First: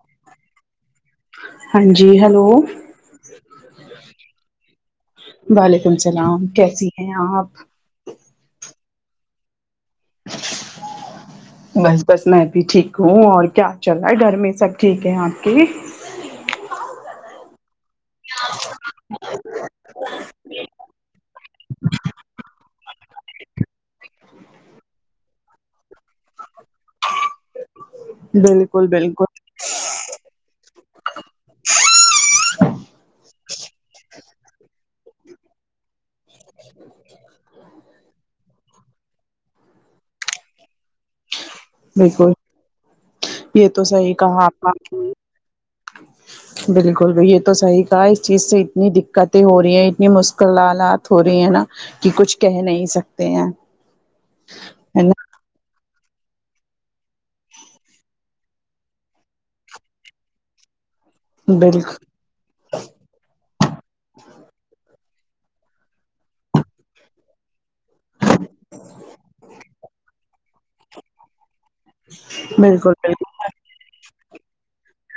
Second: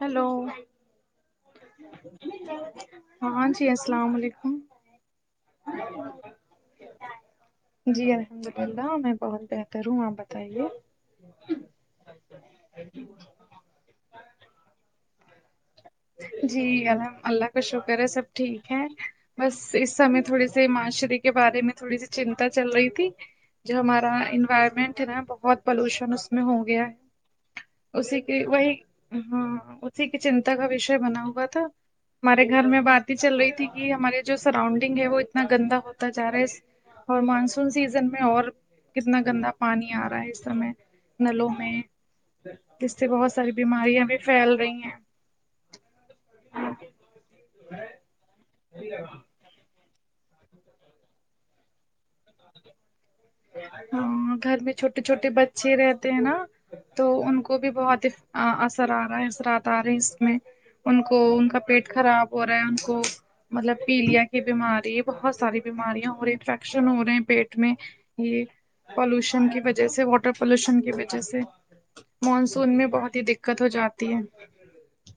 Hello ہاں جی hello ہاں جی السلام علیکم وعلیکم اللام کیسی ہیں آپ جی الحمد اللہ میں بہت بہ بس بس میں بھی ٹھیک ہوں اور کیا چل رہا ہے ڈھر میں سب ٹھیک ہے آپ کے بھی جی الحم اللہ کا شکر ہے سب ٹھیک ہے بس اس سمے تھوڑے س معاشرری کے بارے میں تھوڑی سی چنتا چل رہی تھی جو ہمارا انوائرمنٹ ہے نا بہت پولوشن اس میں ہو گیا ہے اسی کی وہی بالکل بالکل ہاں اسی کی چنتا کا وشے بنا ہوا تھا ہمارے گھر میں بات ہی چل رہی تھی کہ ہماراری جو سراؤنڈنگ ہے وہ اتنا گندا ہو ہوتا جا رہا ہے اور مانسون سیزن میں اور کتنا گندا پانی آ رہا ہے اس سمے نلوں میں بالکل جس سے بہت ساری بیماریاں بھی پھیل رہی ہیں اچھا بالکل ب یہ تو صحیح کہا اس چیز سے اتنی دقتیں ہو رہی ہیں اتنی م لالات ہو رہی ہے نا کہ کچھ کہہ نہیں سکتے ہیں ہاں گھر میں چھوٹے ہے نا چھوٹے بچے رہتے ہیں نا تو ان کو بھی بہت اثر آ رہا اثرات آ رہے اس میں ان کو ان کا پیٹ بالکل خراب ہو رہا ہے ان کو مطلب پیلیا کی بیماری بہت ساری بیماریاں ہو رہی انفیکشن ہو رہے ہیں پیٹ میں یہ پالوشن کی وجہ سے واٹر پالوشن کی وجہ سے مانسون میں بالکل بہت ہی بالکل دقت ہو جاتی ہے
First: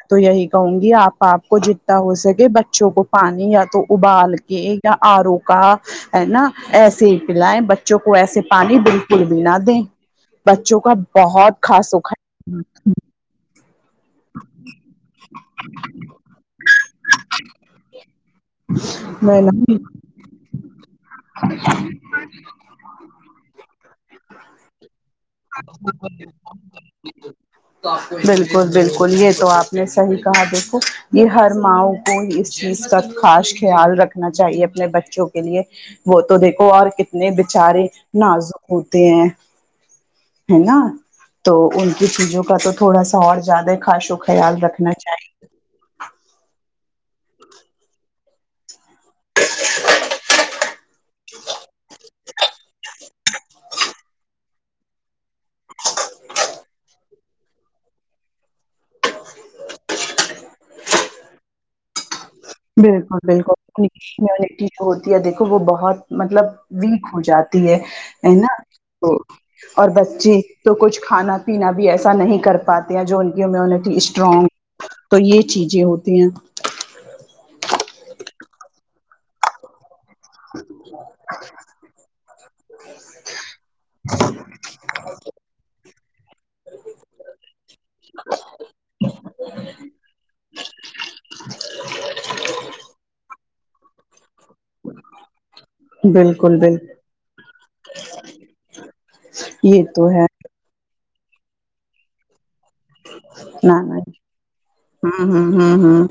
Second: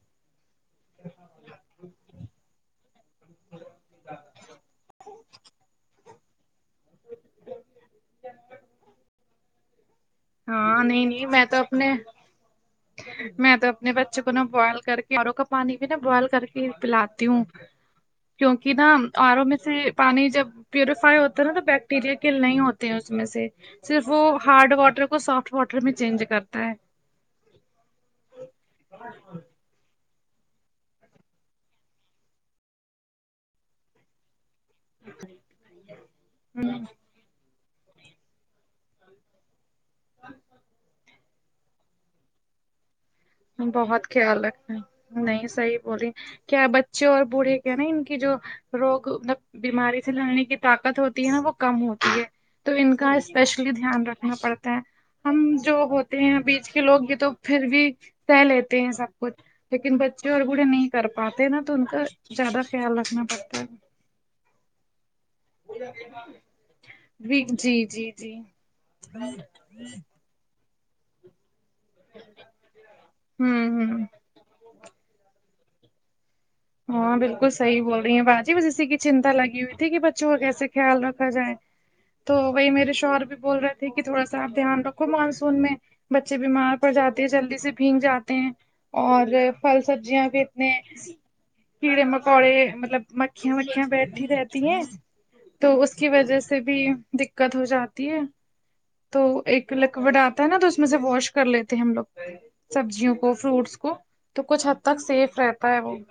تو یہی کہوں گی آپ آپ کو جتنا ہو سکے بچوں کو پانی یا تو ابال کے یا آرو کا ہے نا ایسے ہی پلائیں بچوں کو ایسے پانی بالکل بھی نہ دیں بچوں ہاں کا نہیں نہیں میں بہت تو خاص اپنے سکھا میں تو اپنے بچوں کو نہا بوائل کر کے اوروں کا پانی بھی ن بوائل کر کے پلاتی ہوں کیونکہ نا ہے آروں میں نا۔ سے پانی جب پیوریفائی ہوتا ہے نا تو بیکٹیریا کے نہیں ہوتے ہیں اس میں سے صرف وہ ہارڈ واٹر کو سافٹ واٹر میں چینج کرتا ہے بالکل بالکل یہ تو آپ نے صحیح کہا دیکھو یہ ہر ماؤ کو اس چیز کا خاص خیال رکھا نا چاہیے اپنے بچوں کے لیے وہ تو دیکھو اور ہمم کتنے اپنے بچارے نازک ہوتے ہیں ہے نا تو ان کی چیزوں کا تو تھوڑا سا اور زیادہ بہت خاص و خیال رکھنا چاہیے نہیں صحیح بولی کیا بچے اور بوڑھے کے نا ان کی جو روگ مطلب بیماری سے لڑنے کی طاقت ہوتی ہے نا وہ کم ہوتی ہے تو ان کا اسپیشلی دھیان رکھنا پڑتا ہے ہم جو ہوتے ہیں بیچ کے لوگ بھی تو پھر بھی سہ لیتے ہیں سب کچھ لیکن بچے اور بوڑھے نہیں کر پاتے نا تو ان کا زیادہ خیال بالکل، رکھنا بالکل، پڑتا ہے [inaudible] ہوتی ہے دیکھو وہ بہت مطلب ویک ہو جی جاتی ہے جی جی ہے نا تو اور بچے تو کچھ کھانا پینا بھی ایسا نہیں کر پاتے ہیں جو ان کی ہوں امیونٹی ہوں اسٹرانگ تو یہ چیزیں ہوتی ہیں ہاں بالکل صحی بول رہی ہیں باجی بس اسی کی چنتا لگی ہوئی تھی کہ بچوں کیسے خیال رکھا جائے تو وہی میرے شوہر بھی بول رہے تھے کہ تھوڑا سا آپ دھیان رکھو مانسون میں بچے بیمار پڑ جاتے ہیں جلدی سے بھینگ جاتے ہیں اور پھل سبزیاں بھی اتنے کیڑے مکوڑے مطلب مکھیا مکھیا بیٹھی رہتی ہیں تو اس کی وجہ سے بالکل بھی بالکل دقت ہو جاتی ہے تو ایک یہ تو لکوڑ آتا ہے نا تو اس میں سے واش کر لیتے ہم لوگ سبزیوں کو فروٹس نا نا کو تو کچھ حد تک ہوں سیف ہوں رہتا ہے ہوں وہ ہوں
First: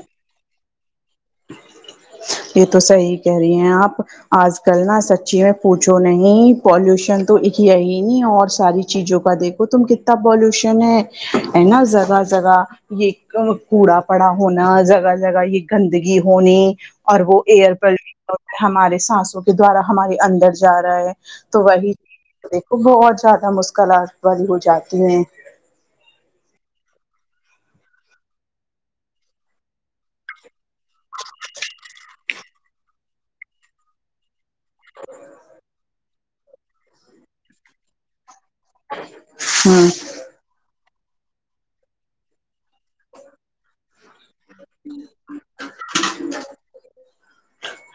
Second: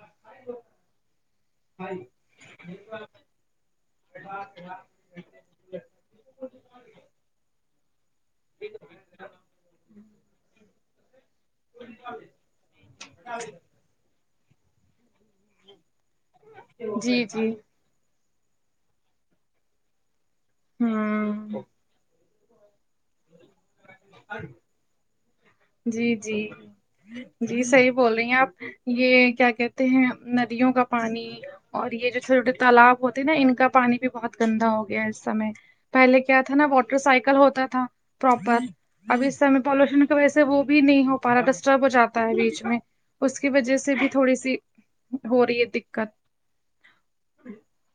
یہ تو صحی کہہ رہی ہیں آپ آج کل نا سچی ہے پوچھو نہیں پالوشن تو ایک یقینی اور ساری چیزوں کا دیکھو تم کتنا پالوشن ہے ہے نا جگہ جگہ یہ کوڑا پڑا ہونا جگہ جگہ یہ گند ہونی اور جی وہ جی ایئر پوش ہمارے سانسوں کے دوارا ہمارے اندر جا رہا ہے ہوں تو وہی دیکھو ب زیادہ مسکلات بی ہو جاتی ہیں جی جی جی صحیح بول رہی ہیں آپ یہ کیا کہتے ہیں ندیوں کا پانی اور یہ جو چھوٹے تالاب ہوتا نا ان کا پانی بھی بہت گندا ہو گیا اس سمے پہلے کیا تھا نا واٹر سائیکل ہوتا تھا پرپر ابھی اس سے ہوں پالوشن ویسے وہ بھی نہیں ہو پا رہا ڈسٹرب ہو جاتا ہے بیچ میں اس کی وجہ سے بھی تھوڑی سی ہو رہی ہے دقت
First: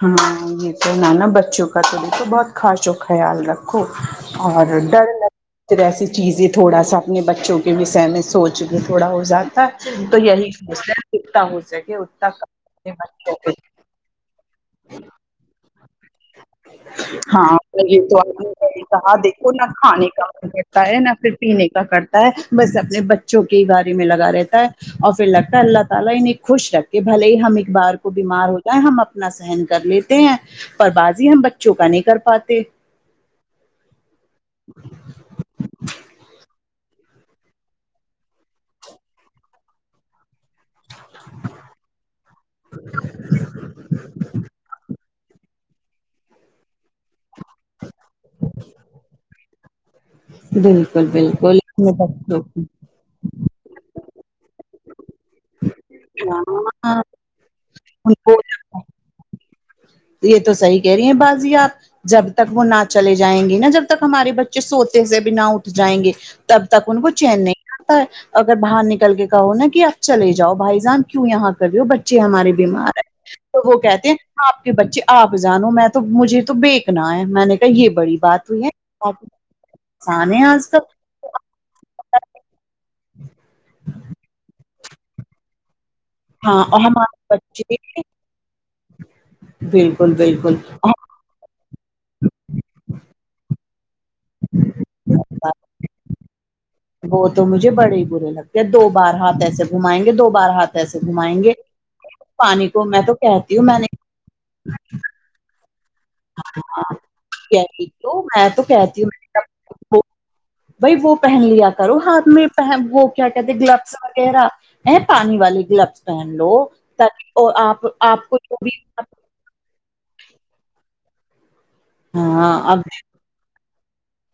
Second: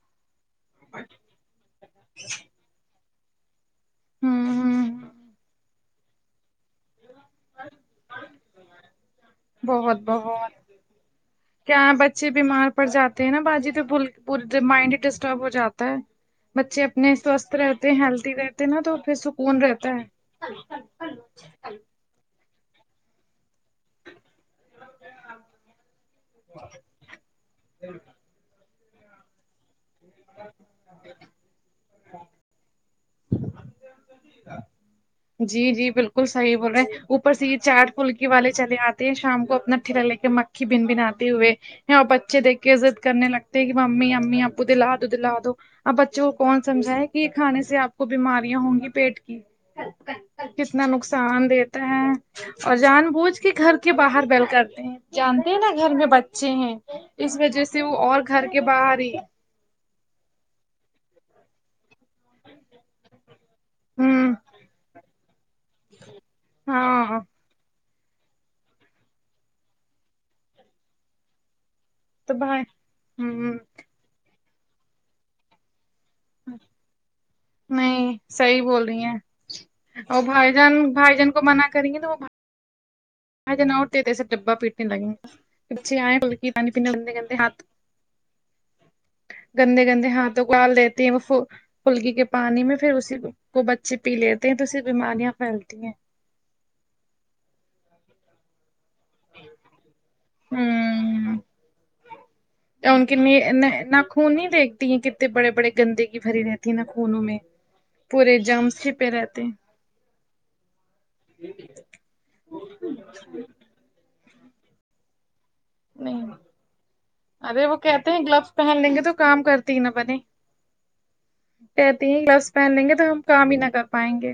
ہاں یہ تو ن نا بچوں کا تو بھی تو بہت خاص و خیال رکھ و اور ہوں ڈر لگ ایسی چیزیں تھوڑا سا اپنے بچوں کے بھی سے میں سوچ کے تھوڑا ہو جاتا بہت ہے تو یہی بہت سوچتا اتنا ہو کیا سکے اتنا بچے کا بیمار پڑ جاتے ہیں نا بازی پورے دن مائنڈ ہی ڈسٹرب ہو جاتا ہے بچے اپنے ہاں سوستھ رہتے ہیں یہ تو ہیلدی آپ نے رہتے نا صحیح تو کہا پھر دیکھو سکون نہ رہتا ہے کھانے کا من کرتا ہے نہ پھر پینے کا کرتا ہے بس اپنے بچوں کی ہی گاڑ میں لگا رہتا ہے [inaudible] اپنا سہن کر لیتے ہیں پر بازی ہم بچوں کا نہیں کر پاتے جی جی بالکل صحیح بول رہے ہیں اوپر سے یہ چاٹ پھلکی والے چلے آتے ہیں شام کو اپنا ھ لے کے بن بناتتے ہوئے ہے اور بچے دیکھ کے ضد کرنے لگتے کہ ممی امی آپو دلاات دلا دو اب بچوں کون سمجھا ہے کہ یہ کھانے سے آپ کو بیماریاں ہوں گی پیٹ کی کتنا بالکل نقصان بالکل دیتا میں ہے بچوں اور کی- جان بوجھ کے گھر کے باہر بیل کرتے ہیں جانتے ہیں نا گھر میں بچے ہیں ہاں اس وجہ سے وہ ان اور کو گھر کے باہر ہی یہ تو صحیح کہہ رہی ہیں بازی آپ جب تک وہ نہ چلے جائیں گی نا جب تک ہمارے ہوں بچے سوتے سے بھی نہ اٹھ جائیں گے تب تک ان کو ہاں چین نیی اگر باہر نکل کے کہو نا کہ آپ چلے جاؤ بھائی جان کیوں یہاں کر رہی ہو ب بچے تو ہمارے بھائی بیمار ہے ہوں تو وہ کہتے ہیں آپ کے بچے آپ جانو میں تو مجھے تو بییکنا ہے میں نے کہا یہ نہیں بڑی بات صحیح ہوئی ہے بول رہی ہیں اور آسان ہے بھائی آج جان کل بھائی جان کو منع کریں گے تو وہ آ ج ن اٹتے تھ ایسے ڈبا پیٹنے لگیں گا بچے آئے [inaudible] بولک ہاں پانی اور پینے گے ہمارے گے ہاتھ [inaudible] بچے گندے گندے بالکل ہاتھوں کو آال دیتی بالکل ہیں وہ پھلکی کے پانی میں پھر اسی کو بچے پی لیتے ہیں تو اسے بیماریاں پھیلتی ہیں وہ تو مجھے بڑے ہی برے لگتے یا دو بار ہاتھ ایسے گھمائیں گے دو بار ہاتھ ایسے ہوں گھمائیں گے پانی کو یا میں ان تو کے نی- کہتی ہوں میں نا- نے ناخون نہیں دیکھتی ہیں کتنے بڑے بڑے گندے بھری رہتی ہے نا خونوں میں کیا تو پورے میں تو جام چھپے رہتے بھیی وہ پہن لیا کرو ہاتھ میں وہ کیا کہتے گلبس وغیرہ ہے پانی والے گلبس نہیں پہن لو تو ارے آپ آپ کو جو بھی تی نہ بنے کہتی ہیں گلوس ہاں پہن اب لیں گے تو ہم کام ہی نہ کر پائیں گے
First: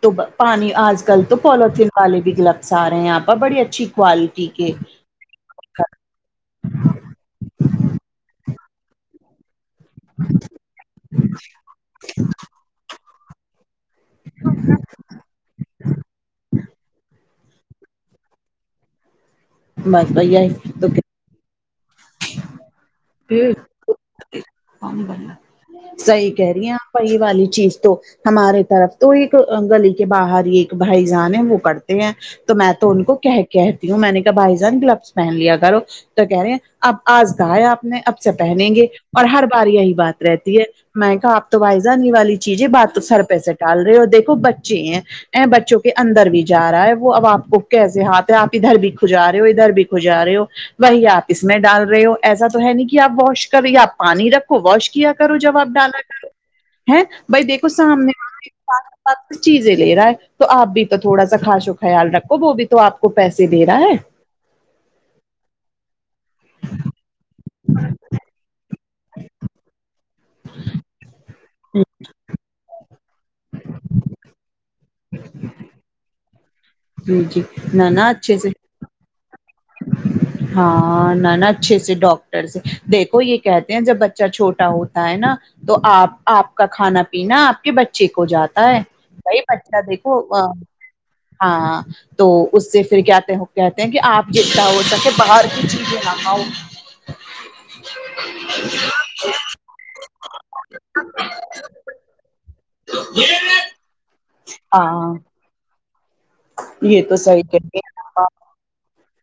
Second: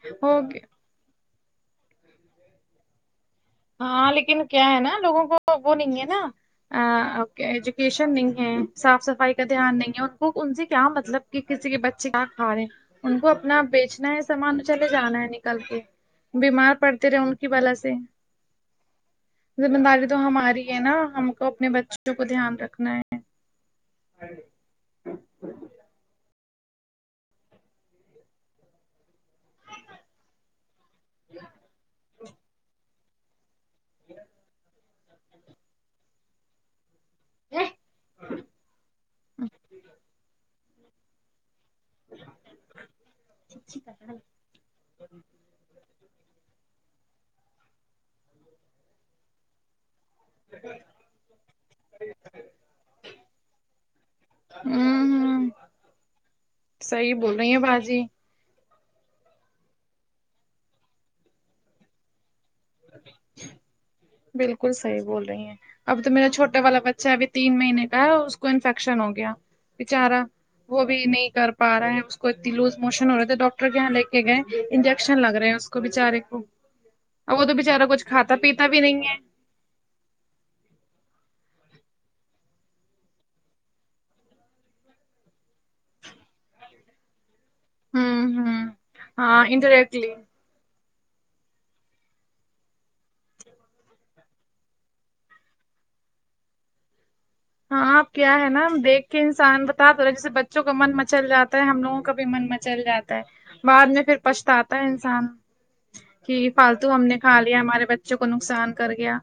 تو ہوگے پانی آج کل تو پالوتھین والے بھی گلپس آ رہے ہیں آپ اور بڑی اچھی ہاں کوالٹی لیکن کیا کے ہے نا لوگوں کو وہ نہیں ہے نا کہ ایجوکیشن نہیں ہے صاف صفائی دھیان نہیں ہے ان کو ان سے کیا مطلب کہ کسی کے بچے کیا کھا رہے ہیں ان کو اپنا بیچ چنا ہے سامان چلے جانا ہے نکل کے بیمار پڑتے رہے ان کی بلا سے ذمہ داری بس تو بھیا ہماری ہے نا ہم کو اپنے بچو وں کو دھیان رکھنا ہے تو صحیح کہہ رہی ہیں آپ وہی والی چیز تو ہمارے طرف تو ایک گلی کے باہر ہی ایک بھائی جان ہے وہ کرتے ہیں تو میں تو ان کو کہ کہتی ہوں میں نے کہا بھائی جان گلبس پہن لیا کرو تو کہہ رہے ہیں اب آج کہا ہے آپ نے اب سے پہنیں گے اور ہر بار یہی بات رہتی ہے میں نے کہا آپ تو بھائی جان یہ والی چیزیں بات تو سر پہ سے ٹال رہے اور دیکھو بچے ہیں ا بچوں کے اندر بھی جا رہا ہے وہ اب آپ کو کیسے ہاتھ ہے آپ ادھر بھی کھجا رہے ہو ادھر بھی کھجا رہے ہو وہی آپ اس میں ڈال رہے ہو ایسا تو ہے نہیں کہ آپ واش کر یا آپ پانی رکھو ہوں واش کیا کرو ہوں جب آپ ڈالا کرو ہیں صحیح بول بھائی رہی ہیں دیکھو باجی سامنے چیزیں لے رہا ہے تو آپ بھی تو تھوڑا سا کاش خیال رکھو وہ بھی تو آپ کو پیسے دے رہا ہے بلکل صحیح بول رہی ہیں اب تو میراچھوٹا والا بچہ ابھی تین مہینے کا ہے اس کو انفیکٹ کشن ہو گیا بچارا وہ بھی نہیں کر پا رہا ہے اس کو اتنی لوز موشن ہو رہا تھے ڈاکٹر ٹر کےاں لے کے گئے انجیکشن لگ رہے ہیں اس کو بچارے کو جی اور جی وہ تو نہ بچارا نہ کچھ کھاتا اچھے سے پیتا بھی نہیں ہے [inaudible] ہاں نہ نا اچھے سے ڈاکٹر سے دیکھو یہ کہتے ہیں جب بچہ چھوٹا ہوتا ہے نا تو آپ آپ کا کھانا پینا آپ کے بچے کو ہوں ہوں جاتا ہے بائی ہاں بچہ دیکھو انڈائریکٹلی ہاں تو اس سے پھر کیاتے ہیں کہتے ہیں کہ آپ جتا ہو تاکہ باہر کی چیزیں نہ کھاؤ ہاں اب کیا ہے نا ہم دیکھ کے انسان بتا تو رہے جیسے بچوں کا من مچل جاتا ہے ہم لوگوں کا بھی من م چل جاتا ہے بعد میں پھر پچھتا ہے ہاں انسان کہ فالتو یہ ہم تو نے کھا صحیح لیا کہتی ہمارے ہیں بچوں کو آپ، نقصان کر گیا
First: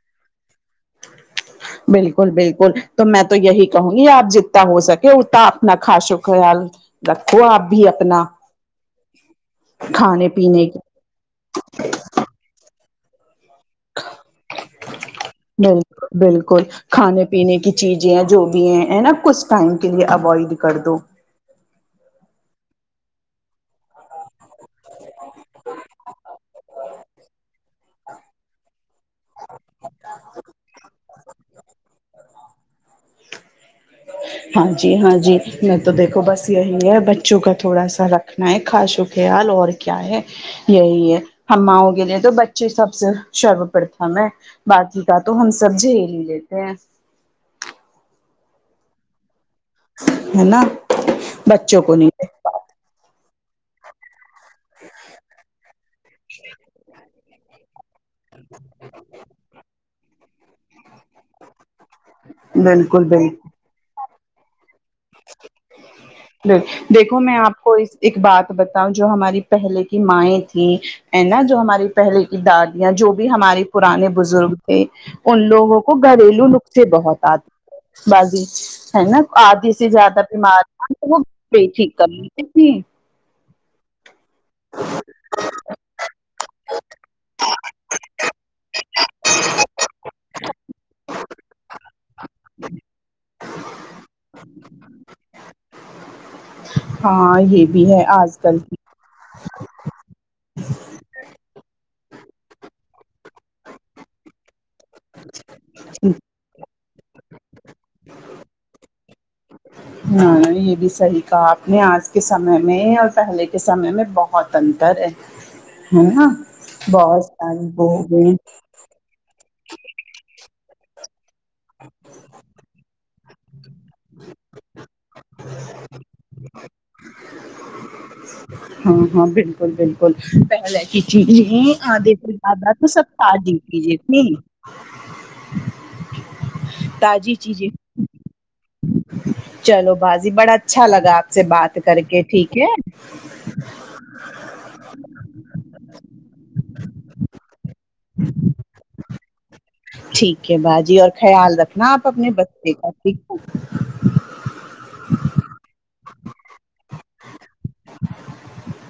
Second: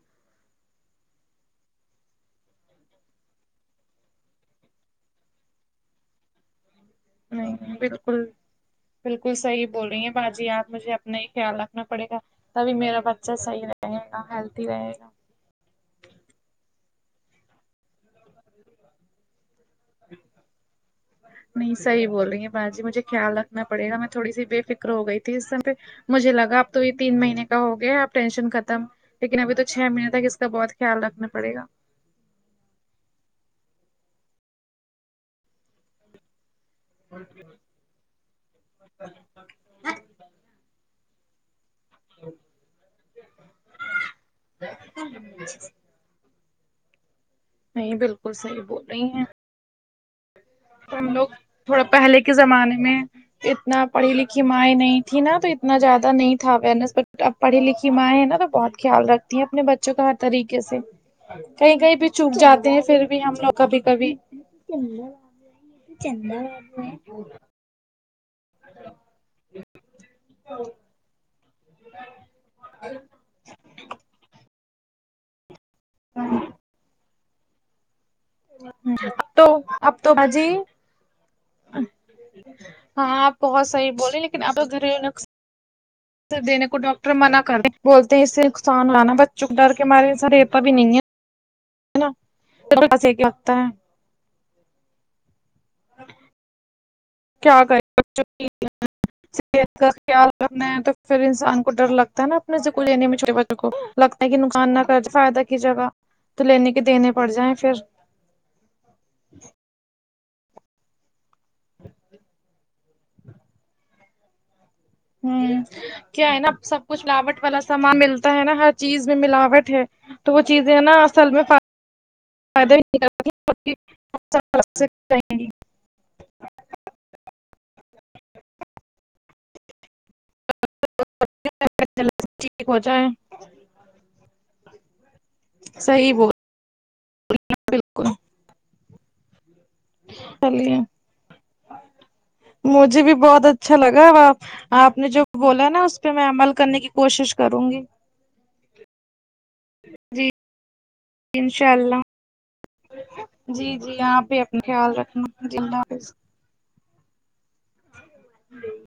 [inaudible] بالکل بالکل تو میں تو یہی کہوں گی آپ جتنا ہو سکے اتنا اپنا خاش و خیال رکھو آپ نہیں بھی اپنا بالکل کھانے پینے کے نہیں خیال رکھنا پڑے گا تبھی میرا بچہ صحیح رہے گا ہیلدی رہے گا بالکل کھانے پینے کی چیزیں جو بھی ہیں نا کچھ ٹائم کے لیے اوائڈ کر دو نہیں صحی بول رہی ہیں با جی مجھے خیال رکھناڑے گا میں تھوڑی بے فکر ہو گئی تھی اس سم پہ مجھے لگا اب تو یہ تین مہینے کا ہو گیا اب ٹینشن ختم لیکن ابھی تو چھ مہینے تک اس کا بہت خیال رکھنا پڑے گا ہاں جی ہاں جی میں تو دیکھو بس یہی ہے بچوں کا تھوڑا سا رکھنا ہے خاص و خیال اور کیا ہے یہی ہے ہماؤ لی تو بچے سب سے سرو پرتم ہے باتی کا تو ہم سب جھیل ہی لیتے ہیں نہیں بالکل صحیح بول رہی ہیں ہے نا ہم لوگ بچوں تھوڑا کو پہلے نہیں کے زمانے میں اتنا پڑھی لکھی مائ نہیں تھی نا تو اتنا زیادہ نہیں تھا اوئرنیس پر اب پڑھی لکھی مائیں ہے نا تو بہت خیال رکھتی ہیں اپنے بچوں کا ہر طریقے سے کہیں کہیں بھی چپ جاتے ہیں بالکل پھر بھی ہم بالکل لوگ کبھی کبھی چندا دیکھو میں آپ کو ایک بات بتاؤ جو ہماری پہلے کی مائیں تھی ا نا جو ہماری پہلے کی دار دیاں جو بھی ہمارے پرانے بزرگ تھے ان لوگوں کو گھریلو اب نسخے بہت آتے ہیں بضی ہے نا تو آدھی سے اب تو زیادہ باجی بیمار وہ ٹھیک کر ہاں آپ بہت صحیح بولے ہیں لیکن آپ گریلو نقس دینے کو ڈاکٹر منع کرتے بولتے ہیں اس سے نقصان ہوانا بچوں کو ڈر کے مارے ریتاا بھی نہیں ہے [inaudible] ا [inaudible] ہاں یہ بھی ہے آج کل کی کھیت کا خیال رکھنا ہے تو پھر انسان کو ڈر لگتا ہے نا اپنے سےکل لینے میں چوٹے بچوں کو لگتا ہے کہ نقصان نہ فائدہ کی جگہ تو لینے کے دینے پڑ جائیں پھر ہاں یہ بھی صحیح کہا آپ نے آج کے سمے میں اور پہلے کے سمے میں بہت [inaudible] ہ کیا ہے نا سب کچھ بہت لاوٹ والا ساری وہ سامان ہو گئی ملتا ہے نا ہر چیز میں ملاوٹ ہے تو وہ چیزیں نا اصل میں [inaudible] [inaudible] ہاں ہاں بالکل بالکل پ لے کی [inaudible] جی جی آدے پ دادا ٹھیک ہو تو جائے سبتا جی کیجیے ت [inaudible] صحیح بول تاجی چیزیں بالکل چلو بازی بڑا چلیے اچھا لگا آپ سے بات کر کے ٹھیک ہے مجھے بھی بہت اچھا لگا اب آپ نے جو بولا نا اس پہ میں عمل کرنے کی کوشش کروں گی [inaudible] [inaudible] جی ٹھیک ہے باجی اور خیال انشاء رکھنا اللہ آپ اپنے بچے کا ٹھیک ہے جی جی یہاں پہ خیال رکھنا اپنا جی الله حافظ [inaudible] [inaudible]